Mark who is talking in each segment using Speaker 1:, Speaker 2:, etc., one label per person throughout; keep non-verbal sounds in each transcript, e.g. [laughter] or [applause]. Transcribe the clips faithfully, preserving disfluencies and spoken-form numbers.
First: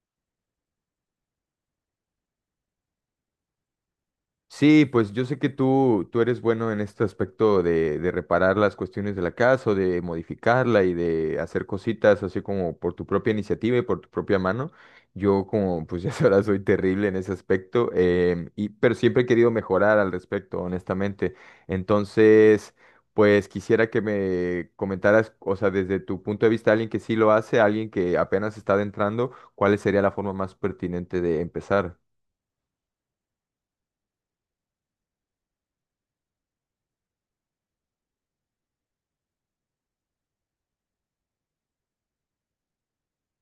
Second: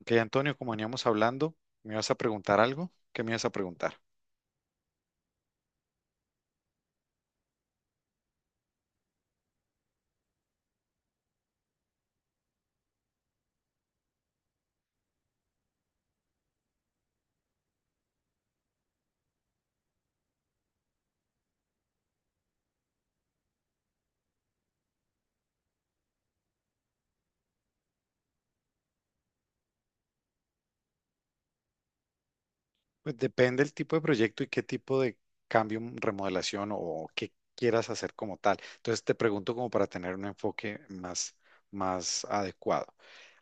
Speaker 1: Ok, Antonio, como veníamos hablando, ¿me ibas a preguntar algo? ¿Qué me ibas a preguntar?
Speaker 2: Sí, pues yo sé que tú, tú eres bueno en este aspecto de, de reparar las cuestiones de la casa o de modificarla y de hacer cositas así como por tu propia iniciativa y por tu propia mano. Yo como pues [laughs] ya sabrás soy terrible en ese aspecto, em, y, pero siempre he querido mejorar al respecto, honestamente. Entonces, pues quisiera que me comentaras, o sea, desde tu punto de vista, alguien que sí lo hace, alguien que apenas está adentrando, ¿cuál sería la forma más pertinente de empezar?
Speaker 1: Pues depende del tipo de proyecto y qué tipo de cambio, mm, remodelación o qué quieras hacer como tal. Entonces te pregunto como para tener un enfoque más, más adecuado.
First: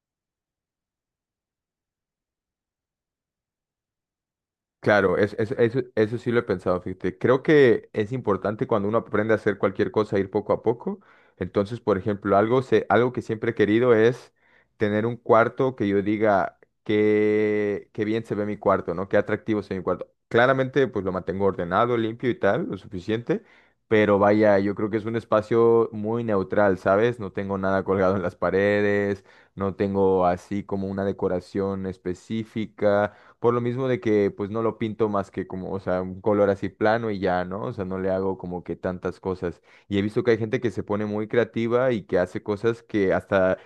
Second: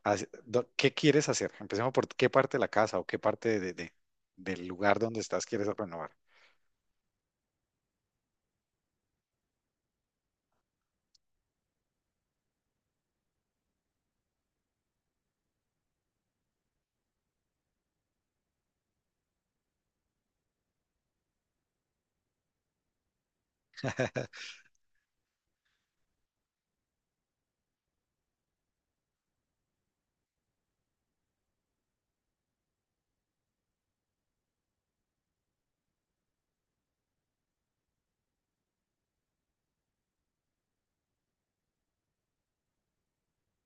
Speaker 1: Así- do- ¿Qué quieres hacer? Empecemos por qué parte de la casa o qué parte de, de- del lugar
Speaker 2: Claro,
Speaker 1: donde
Speaker 2: es,
Speaker 1: estás
Speaker 2: es-
Speaker 1: quieres
Speaker 2: eso,
Speaker 1: renovar.
Speaker 2: eso sí lo he pensado, fíjate. Creo que es importante cuando uno aprende a hacer cualquier cosa, ir poco a poco. Entonces, por ejemplo, algo, se, algo que siempre he querido es tener un cuarto que yo diga qué, qué bien se ve mi cuarto, ¿no? Qué atractivo se ve mi cuarto. Claramente, pues lo mantengo ordenado, limpio y tal, lo suficiente. Pero vaya, yo creo que es un espacio muy neutral, ¿sabes? No tengo nada colgado en las paredes, no tengo así como una decoración específica. Por lo mismo de que pues no lo pinto más que como, o sea, un color así plano y ya, ¿no? O sea, no le hago como que tantas cosas. Y he visto que hay gente que se pone muy creativa y que hace cosas que hasta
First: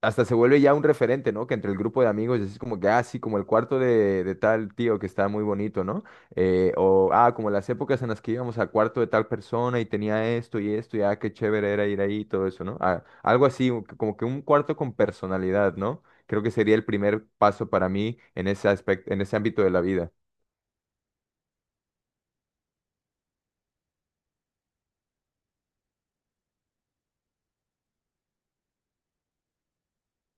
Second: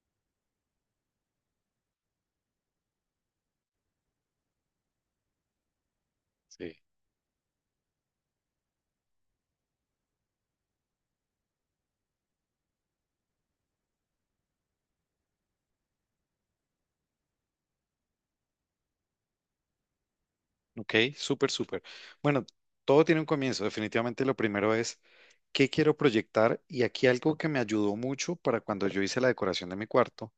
Speaker 2: hasta se vuelve ya un referente, ¿no? Que entre el grupo de amigos es como que, ah, sí, como el cuarto de, de tal tío que está muy bonito, ¿no? Eh,
Speaker 1: Sí.
Speaker 2: o, ah, como las épocas en las que íbamos al cuarto de tal persona y tenía esto y esto, y ah, qué chévere era ir ahí y todo eso, ¿no? Ah, algo así, un- como que un cuarto con personalidad, ¿no? Creo que sería el primer paso para mí en ese aspecto, en ese ámbito de la vida.
Speaker 1: Ok, súper, súper. Bueno, todo tiene un comienzo. Definitivamente lo primero es qué quiero proyectar, y aquí algo que me ayudó mucho para cuando yo hice la decoración de mi cuarto,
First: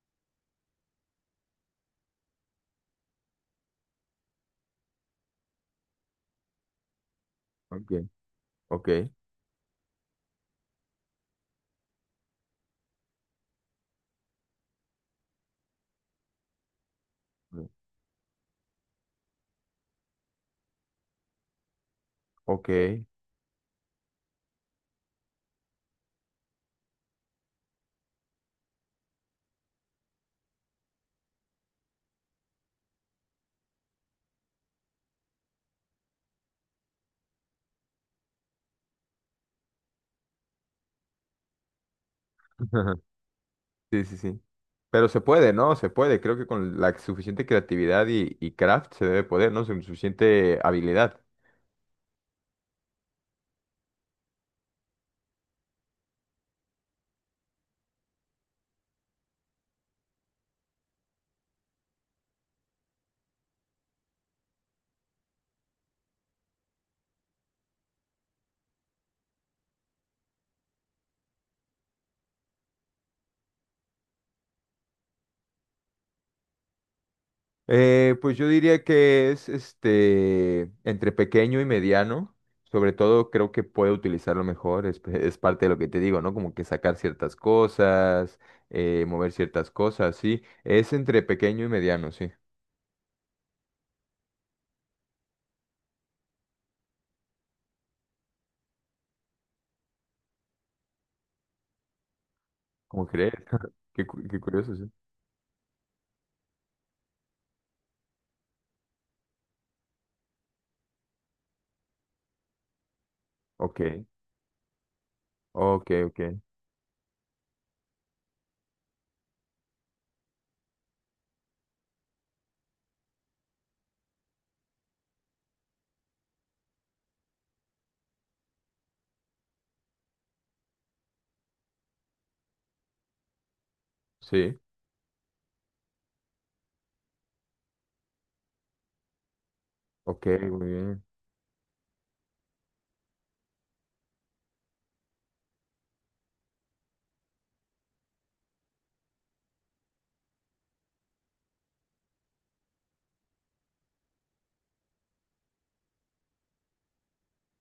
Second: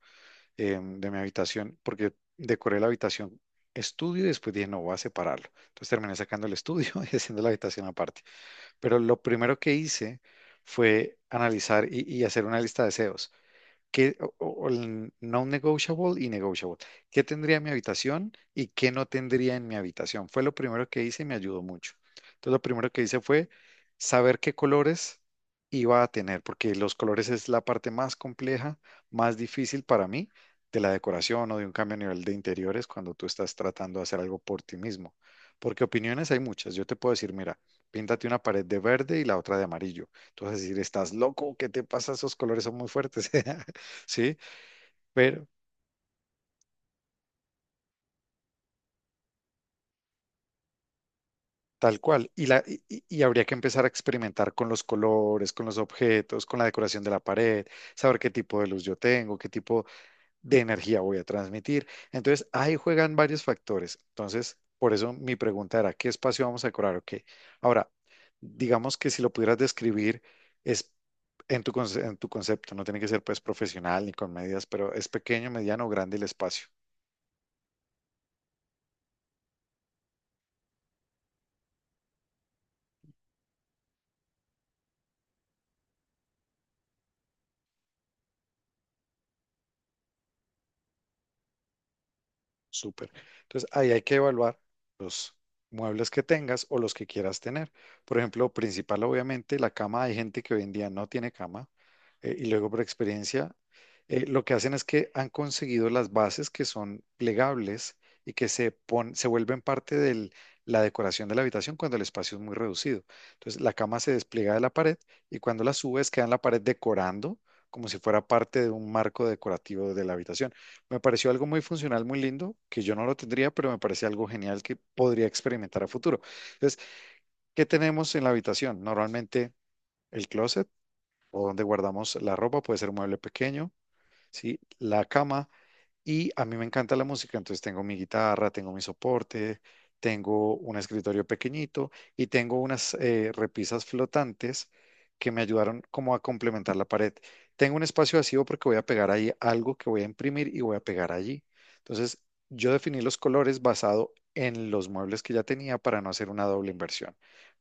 Speaker 1: em, de mi habitación, porque decoré la habitación estudio y después dije, no, voy a separarlo. Entonces terminé sacando el estudio [laughs] y haciendo la habitación
Speaker 2: Ok,
Speaker 1: aparte.
Speaker 2: ok,
Speaker 1: Pero lo primero que hice fue analizar y, y hacer una lista de deseos. ¿Qué, o- o- o el non-negotiable y negotiable? ¿Qué tendría en mi habitación y qué no tendría en mi habitación? Fue lo primero que hice y me ayudó mucho. Entonces, lo
Speaker 2: ok.
Speaker 1: primero que hice fue saber qué colores iba a tener, porque los colores es la parte más compleja, más difícil para mí de la decoración o de un cambio a nivel de interiores cuando tú estás tratando de hacer algo por ti mismo. Porque opiniones hay muchas. Yo te puedo decir, mira, píntate una pared de verde y la otra de amarillo. Tú vas a decir, estás loco, ¿qué te pasa? Esos colores son muy
Speaker 2: [laughs]
Speaker 1: fuertes. [laughs]
Speaker 2: Sí, sí,
Speaker 1: ¿Sí?
Speaker 2: sí. Pero se
Speaker 1: Pero
Speaker 2: puede, ¿no? Se puede. Creo que con la suficiente creatividad y, y craft se debe poder, ¿no? Con suficiente habilidad.
Speaker 1: tal cual. Y, la, y, y- y habría que empezar a experimentar con los colores, con los objetos, con la decoración de la pared, saber qué tipo de luz yo tengo, qué tipo de energía voy a transmitir. Entonces, ahí juegan varios factores. Entonces, por eso mi pregunta era, ¿qué espacio vamos a decorar o qué? Ahora, digamos que si lo pudieras describir, es... En tu, conce- en tu concepto, no tiene que ser pues profesional ni con medidas, pero es pequeño, mediano o grande el espacio.
Speaker 2: Eh, pues yo diría que es este entre pequeño y mediano. Sobre todo creo que puede utilizarlo mejor. Es, [laughs] es parte de lo que te digo, ¿no? Como que sacar ciertas cosas, eh, mover ciertas cosas, sí. Es entre pequeño y mediano, sí.
Speaker 1: Súper. Entonces, ahí hay que evaluar los muebles que tengas o los que quieras tener. Por ejemplo, principal, obviamente, la cama. Hay gente que hoy en día no tiene cama. Eh, y luego, por
Speaker 2: ¿Cómo crees?
Speaker 1: experiencia,
Speaker 2: Qué, cu-
Speaker 1: eh,
Speaker 2: qué
Speaker 1: lo que hacen
Speaker 2: curioso,
Speaker 1: es
Speaker 2: sí.
Speaker 1: que han conseguido las bases que son plegables y que se, pon- se vuelven parte de la decoración de la habitación cuando el espacio es muy reducido. Entonces, la
Speaker 2: Ok,
Speaker 1: cama se despliega de la pared y cuando la
Speaker 2: ok,
Speaker 1: subes, queda en la
Speaker 2: ok.
Speaker 1: pared decorando como si fuera parte de un marco decorativo de la habitación. Me pareció algo muy funcional, muy lindo, que yo no lo tendría, pero me parece algo genial que podría experimentar a futuro. Entonces, ¿qué tenemos en la habitación? Normalmente el closet o donde guardamos la ropa, puede ser un mueble pequeño.
Speaker 2: Sí,
Speaker 1: ¿Sí? La cama. Y a mí me encanta la música, entonces tengo mi guitarra, tengo mi soporte,
Speaker 2: ok,
Speaker 1: tengo
Speaker 2: muy
Speaker 1: un
Speaker 2: bien.
Speaker 1: escritorio pequeñito y tengo unas eh, repisas flotantes que me ayudaron como a complementar la pared. Tengo un espacio vacío porque voy a pegar ahí algo que voy a imprimir y voy a pegar allí. Entonces, yo definí los colores basado en los muebles que ya tenía para no hacer una doble inversión.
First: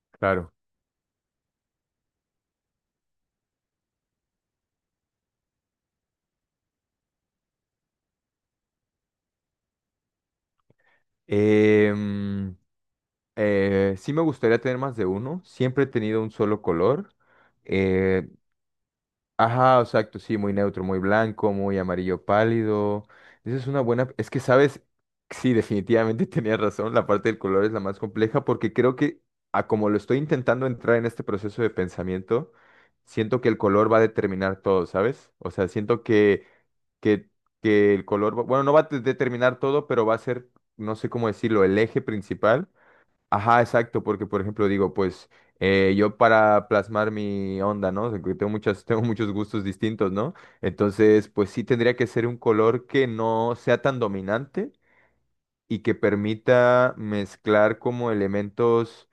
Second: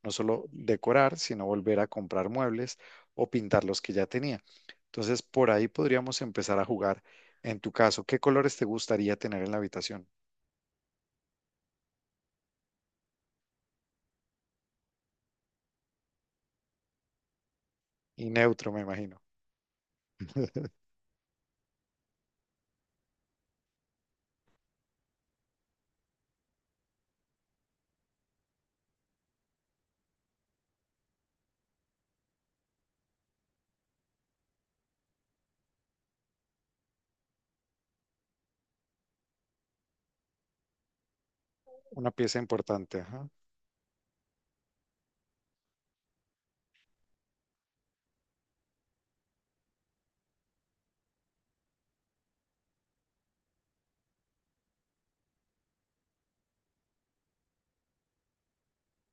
Speaker 1: No solo
Speaker 2: Claro.
Speaker 1: decorar, sino volver a comprar muebles o pintar los que ya tenía. Entonces, por ahí podríamos empezar a jugar. En tu caso, ¿qué colores te gustaría tener en la habitación?
Speaker 2: Eh, Eh, sí me gustaría tener más de uno. Siempre he tenido un solo color. Eh,
Speaker 1: Y neutro, me imagino.
Speaker 2: ajá, exacto, sí, muy neutro, muy blanco, muy amarillo pálido. Esa es una buena... Es que, ¿sabes? Sí, definitivamente [laughs] tenías razón. La parte del color es la más compleja porque creo que a como lo estoy intentando entrar en este proceso de pensamiento, siento que el color va a determinar todo, ¿sabes? O sea, siento que, que, que el color... va- Bueno, no va a te- determinar todo, pero va a ser, no sé cómo decirlo, el eje
Speaker 1: Una pieza
Speaker 2: principal.
Speaker 1: importante. Ajá.
Speaker 2: Ajá, exacto, porque por ejemplo digo, pues eh, yo para plasmar mi onda, ¿no? Que tengo muchas, [laughs] tengo muchos gustos distintos, ¿no? Entonces, pues sí tendría que ser un color que no sea tan dominante y que permita mezclar como elementos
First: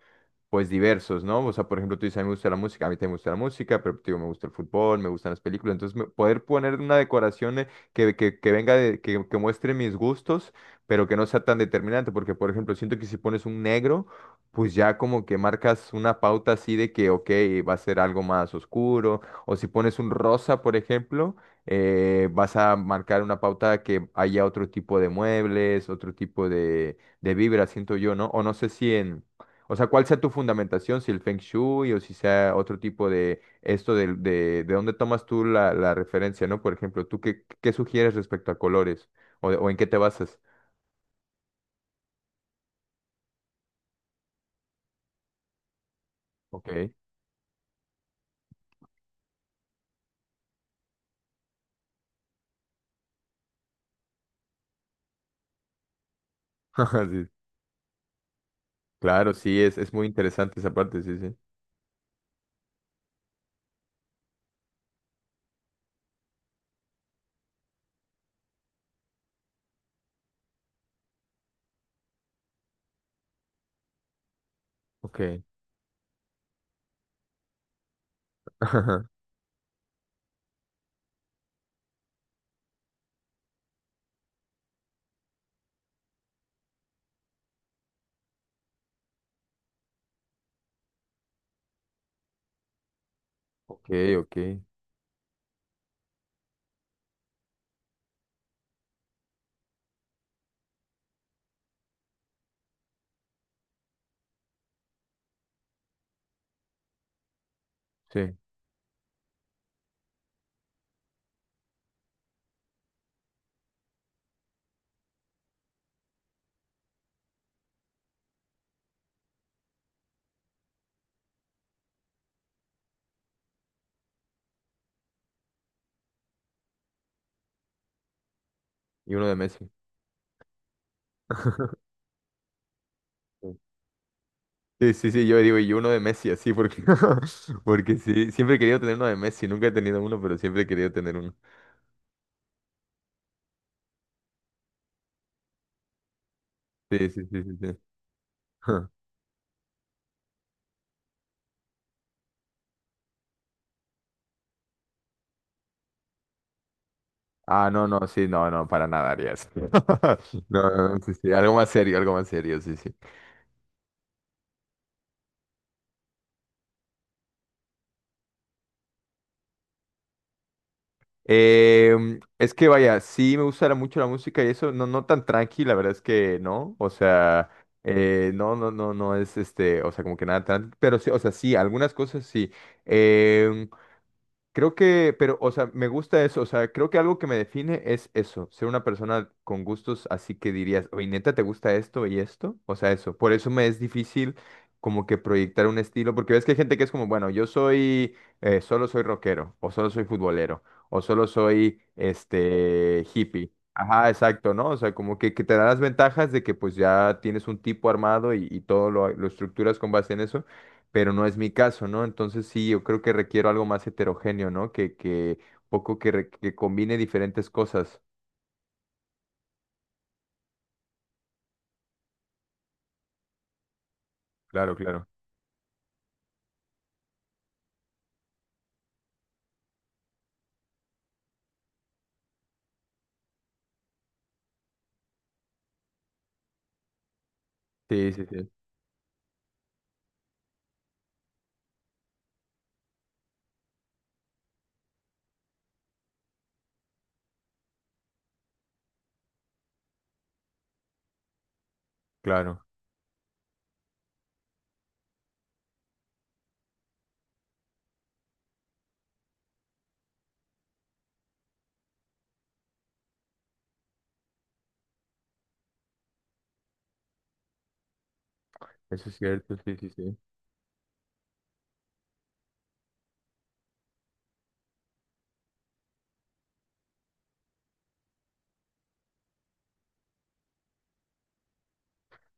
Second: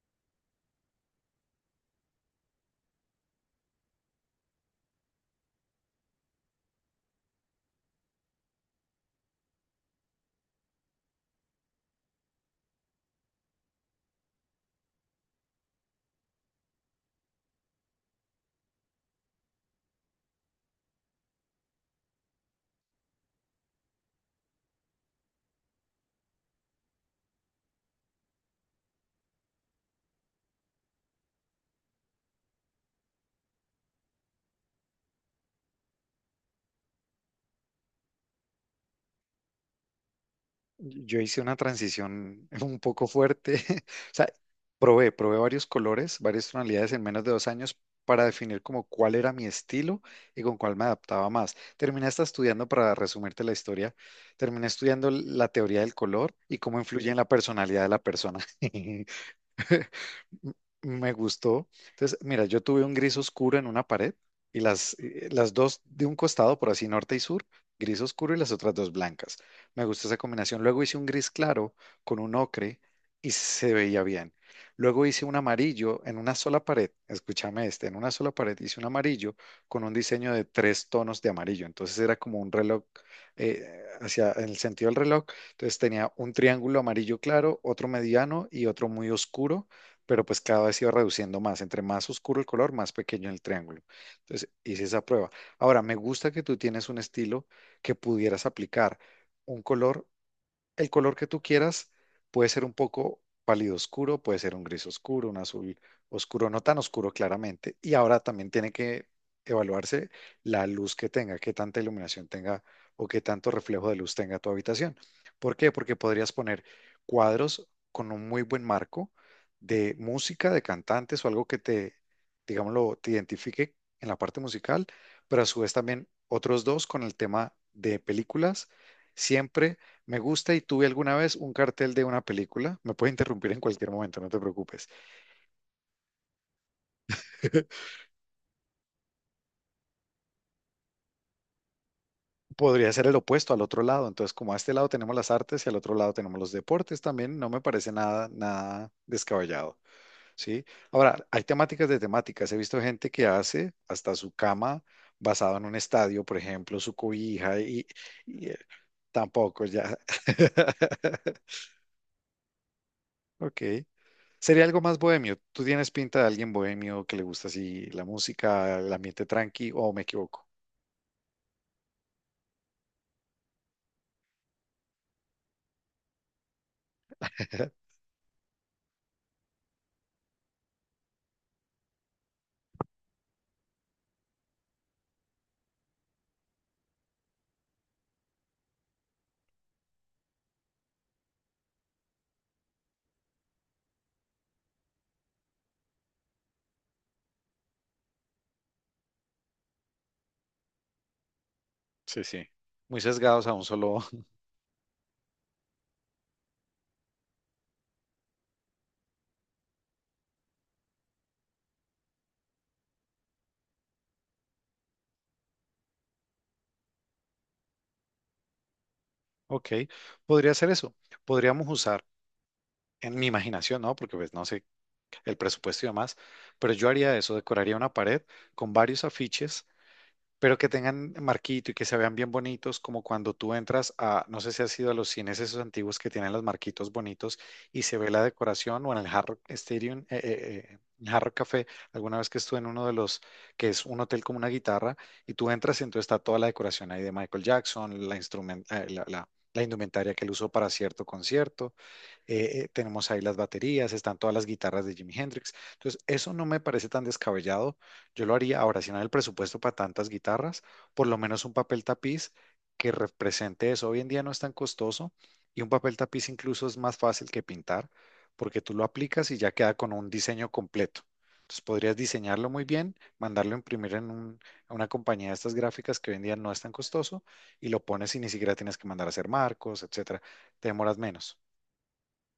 Speaker 2: pues diversos, ¿no? O sea, por ejemplo, tú dices, a mí me gusta la música, a mí también me gusta la música, pero te digo, me gusta el fútbol, me gustan las películas, entonces me- poder poner una decoración eh, que, que, que venga de, que, que muestre mis gustos, pero que no sea tan determinante, porque por ejemplo, siento que si pones un negro, pues ya como que marcas una pauta así de que, ok, va a ser algo más oscuro, o si pones un rosa, por ejemplo, eh, vas a marcar una pauta que haya otro tipo de muebles, otro tipo de, de vibra, siento yo, ¿no? O no sé si en... O sea, ¿cuál sea tu fundamentación? Si el Feng Shui o si sea otro tipo de esto del- de, de, dónde tomas tú la, la referencia, ¿no? Por ejemplo, ¿tú qué, qué sugieres respecto a colores? ¿O, o en qué te basas?
Speaker 1: Yo hice una transición [laughs] un poco fuerte. [laughs] O sea, probé, probé varios colores, varias tonalidades
Speaker 2: Ok.
Speaker 1: en menos de dos años para definir como cuál era mi estilo y con cuál me adaptaba más. Terminé hasta estudiando, para resumirte la historia, terminé estudiando la teoría del color y cómo
Speaker 2: [laughs]
Speaker 1: influye en la
Speaker 2: Sí,
Speaker 1: personalidad de la persona.
Speaker 2: claro,
Speaker 1: [laughs]
Speaker 2: sí, es, es muy
Speaker 1: m-
Speaker 2: interesante esa parte,
Speaker 1: Me
Speaker 2: sí, sí.
Speaker 1: gustó. Entonces, mira, yo tuve un gris oscuro en una pared y las, eh, las dos de un costado, por así norte y sur, gris oscuro y las otras dos blancas. Me gustó esa combinación. Luego hice un gris claro con un ocre y se veía bien. Luego hice un
Speaker 2: Ok.
Speaker 1: amarillo en una sola pared. Escúchame este, en una sola pared hice un
Speaker 2: [laughs]
Speaker 1: amarillo con un diseño de tres tonos de amarillo. Entonces era como un reloj eh, hacia en el sentido del reloj. Entonces tenía un triángulo amarillo claro, otro mediano y otro muy oscuro, pero pues cada vez iba reduciendo más. Entre más oscuro el color, más pequeño el triángulo.
Speaker 2: Ok, ok.
Speaker 1: Entonces hice esa prueba. Ahora, me gusta que tú tienes un estilo que pudieras aplicar un color, el color que tú quieras, puede ser un poco pálido oscuro, puede ser un gris oscuro, un azul oscuro, no tan oscuro claramente. Y ahora
Speaker 2: Sí.
Speaker 1: también tiene que evaluarse la luz que tenga, qué tanta iluminación tenga o qué tanto reflejo de luz tenga tu habitación. ¿Por qué? Porque podrías poner cuadros con un muy buen marco de música, de cantantes o algo que te, digámoslo, te identifique en la parte musical, pero a su vez también otros dos con el tema de películas.
Speaker 2: Y uno de Messi.
Speaker 1: Siempre me gusta y tuve alguna vez un cartel
Speaker 2: [laughs]
Speaker 1: de una película. Me puedes interrumpir en cualquier momento, no te preocupes.
Speaker 2: Sí, sí, sí, sí, yo digo, y uno de Messi, así, porque, [laughs]
Speaker 1: [laughs]
Speaker 2: porque sí, siempre he querido tener uno de Messi, nunca he tenido uno, pero siempre he querido tener uno.
Speaker 1: Podría ser el opuesto al otro lado. Entonces, como a este lado tenemos las artes y al otro lado tenemos los
Speaker 2: Sí,
Speaker 1: deportes
Speaker 2: sí,
Speaker 1: también,
Speaker 2: sí,
Speaker 1: no
Speaker 2: sí,
Speaker 1: me
Speaker 2: sí.
Speaker 1: parece nada, nada
Speaker 2: [laughs]
Speaker 1: descabellado, ¿sí? Ahora, hay temáticas de temáticas. He visto gente que hace hasta su cama basado en un estadio, por ejemplo, su cobija
Speaker 2: Ah,
Speaker 1: y,
Speaker 2: no, no, sí,
Speaker 1: y,
Speaker 2: no,
Speaker 1: eh,
Speaker 2: no, para nada haría eso.
Speaker 1: tampoco ya.
Speaker 2: [laughs] No, no, no, sí, sí, algo
Speaker 1: [laughs]
Speaker 2: más serio, algo más serio, sí, sí.
Speaker 1: Ok. Sería algo más bohemio. ¿Tú tienes pinta de alguien bohemio que le gusta así la música, el ambiente tranqui o me equivoco?
Speaker 2: Em, es que vaya, sí me gusta mucho la música y eso, no, no tan tranqui, la verdad es que no, o sea,
Speaker 1: [laughs]
Speaker 2: eh, no, no, no, no es este, o sea, como que nada tan, pero sí, o sea, sí, algunas cosas sí. Em, creo que, pero, o sea, me gusta eso, o sea, creo que algo que me define es eso, ser una persona con gustos así que dirías, oye, neta, ¿te gusta esto y esto? O sea, eso, por eso me es difícil como que proyectar un estilo, porque ves que hay gente que es como, bueno, yo soy, eh, solo soy rockero, o solo soy futbolero, o solo soy,
Speaker 1: Sí, sí. Muy
Speaker 2: este,
Speaker 1: sesgados a
Speaker 2: hippie.
Speaker 1: un solo. [laughs]
Speaker 2: Ajá, exacto, ¿no? O sea, como que, que te da las ventajas de que pues ya tienes un tipo armado y, y todo lo lo estructuras con base en eso pero no es mi caso, ¿no? Entonces sí, yo creo que requiero algo más heterogéneo, ¿no? Que, que un poco que, re- que combine diferentes cosas.
Speaker 1: Ok, podría ser eso. Podríamos usar en mi imaginación, ¿no? Porque pues no sé
Speaker 2: Claro, claro.
Speaker 1: el presupuesto y demás, pero yo haría eso, decoraría una pared con varios afiches pero que tengan marquito y que se vean bien bonitos, como cuando tú entras a, no sé si has ido a los cines esos antiguos que tienen los marquitos bonitos y se ve
Speaker 2: Sí,
Speaker 1: la
Speaker 2: sí, sí,
Speaker 1: decoración, o en el Hard Rock Stadium, eh, eh, eh, en Hard Rock Café, alguna vez que estuve en uno de los, que es un hotel como una guitarra, y tú entras y entonces está toda la decoración ahí de Michael Jackson, la, instrumen- eh, la, la- la indumentaria que él usó para cierto concierto, eh,
Speaker 2: claro.
Speaker 1: eh, tenemos ahí las baterías, están todas las guitarras de Jimi Hendrix. Entonces, eso no me parece tan descabellado. Yo lo haría ahora, si no hay el presupuesto para tantas guitarras, por lo menos un papel tapiz que represente eso. Hoy en día no es tan costoso y un papel tapiz incluso es más fácil que pintar porque tú lo
Speaker 2: Eso es
Speaker 1: aplicas y ya
Speaker 2: cierto,
Speaker 1: queda
Speaker 2: sí, sí,
Speaker 1: con un
Speaker 2: sí.
Speaker 1: diseño completo. Entonces podrías diseñarlo muy bien, mandarlo a imprimir en un- a una compañía de estas gráficas que hoy en día no es tan costoso y lo pones y ni siquiera tienes que mandar a hacer marcos, etcétera. Te demoras menos.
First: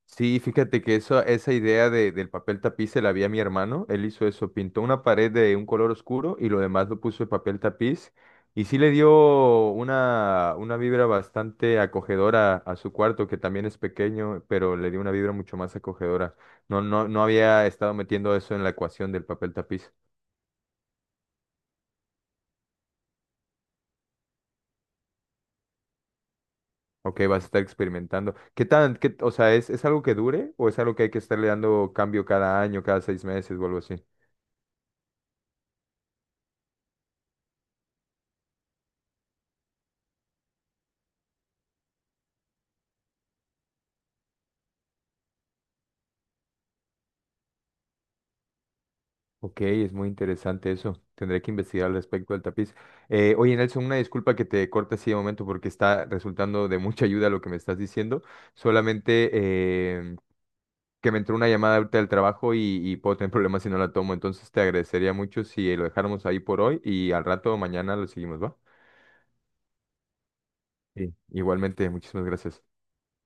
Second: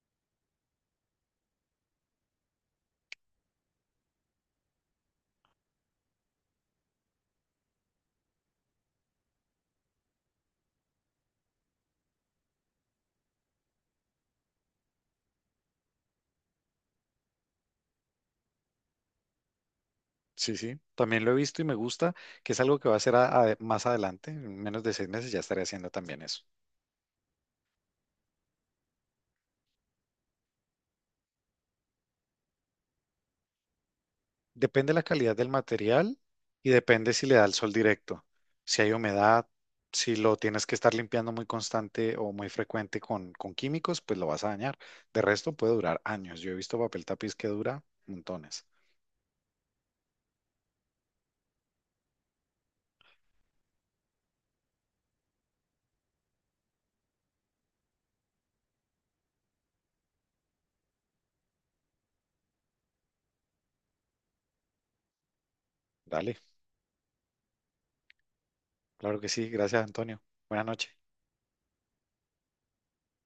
Speaker 2: Sí, fíjate que eso, esa idea de- del papel tapiz se la vi a mi hermano. Él hizo eso, pintó una pared de un color oscuro y lo demás lo puso de papel tapiz. Y sí le dio una, una vibra bastante acogedora a su cuarto, que también es pequeño, pero le dio una vibra mucho más acogedora. No, no, no había estado metiendo eso en la ecuación del papel tapiz.
Speaker 1: Sí, sí, también lo he visto y me gusta, que es algo que va a hacer a- a- más adelante, en menos de seis meses ya estaré haciendo también eso.
Speaker 2: Ok, vas a estar experimentando. ¿Qué tan, qué, o sea, ¿es, es algo que dure o es algo que hay que estarle dando cambio cada año, cada seis meses o algo así?
Speaker 1: Depende la calidad del material y depende si le da el sol directo, si hay humedad, si lo tienes que estar limpiando muy constante o muy frecuente con, con químicos, pues lo vas a dañar. De resto puede durar años. Yo he visto papel tapiz que dura montones.
Speaker 2: Ok, es muy interesante eso. Tendré que investigar al respecto del tapiz. Eh, oye, Nelson, una disculpa que te corte así de momento porque está resultando de mucha ayuda lo que me estás diciendo. Solamente eh, que me entró una llamada ahorita del trabajo y, y puedo tener [laughs] problemas si no la tomo. Entonces te agradecería mucho si lo dejáramos
Speaker 1: Dale,
Speaker 2: ahí por hoy y al rato mañana lo seguimos, ¿va?
Speaker 1: claro que sí, gracias Antonio. Buenas noches.
Speaker 2: Sí. Igualmente, muchísimas gracias.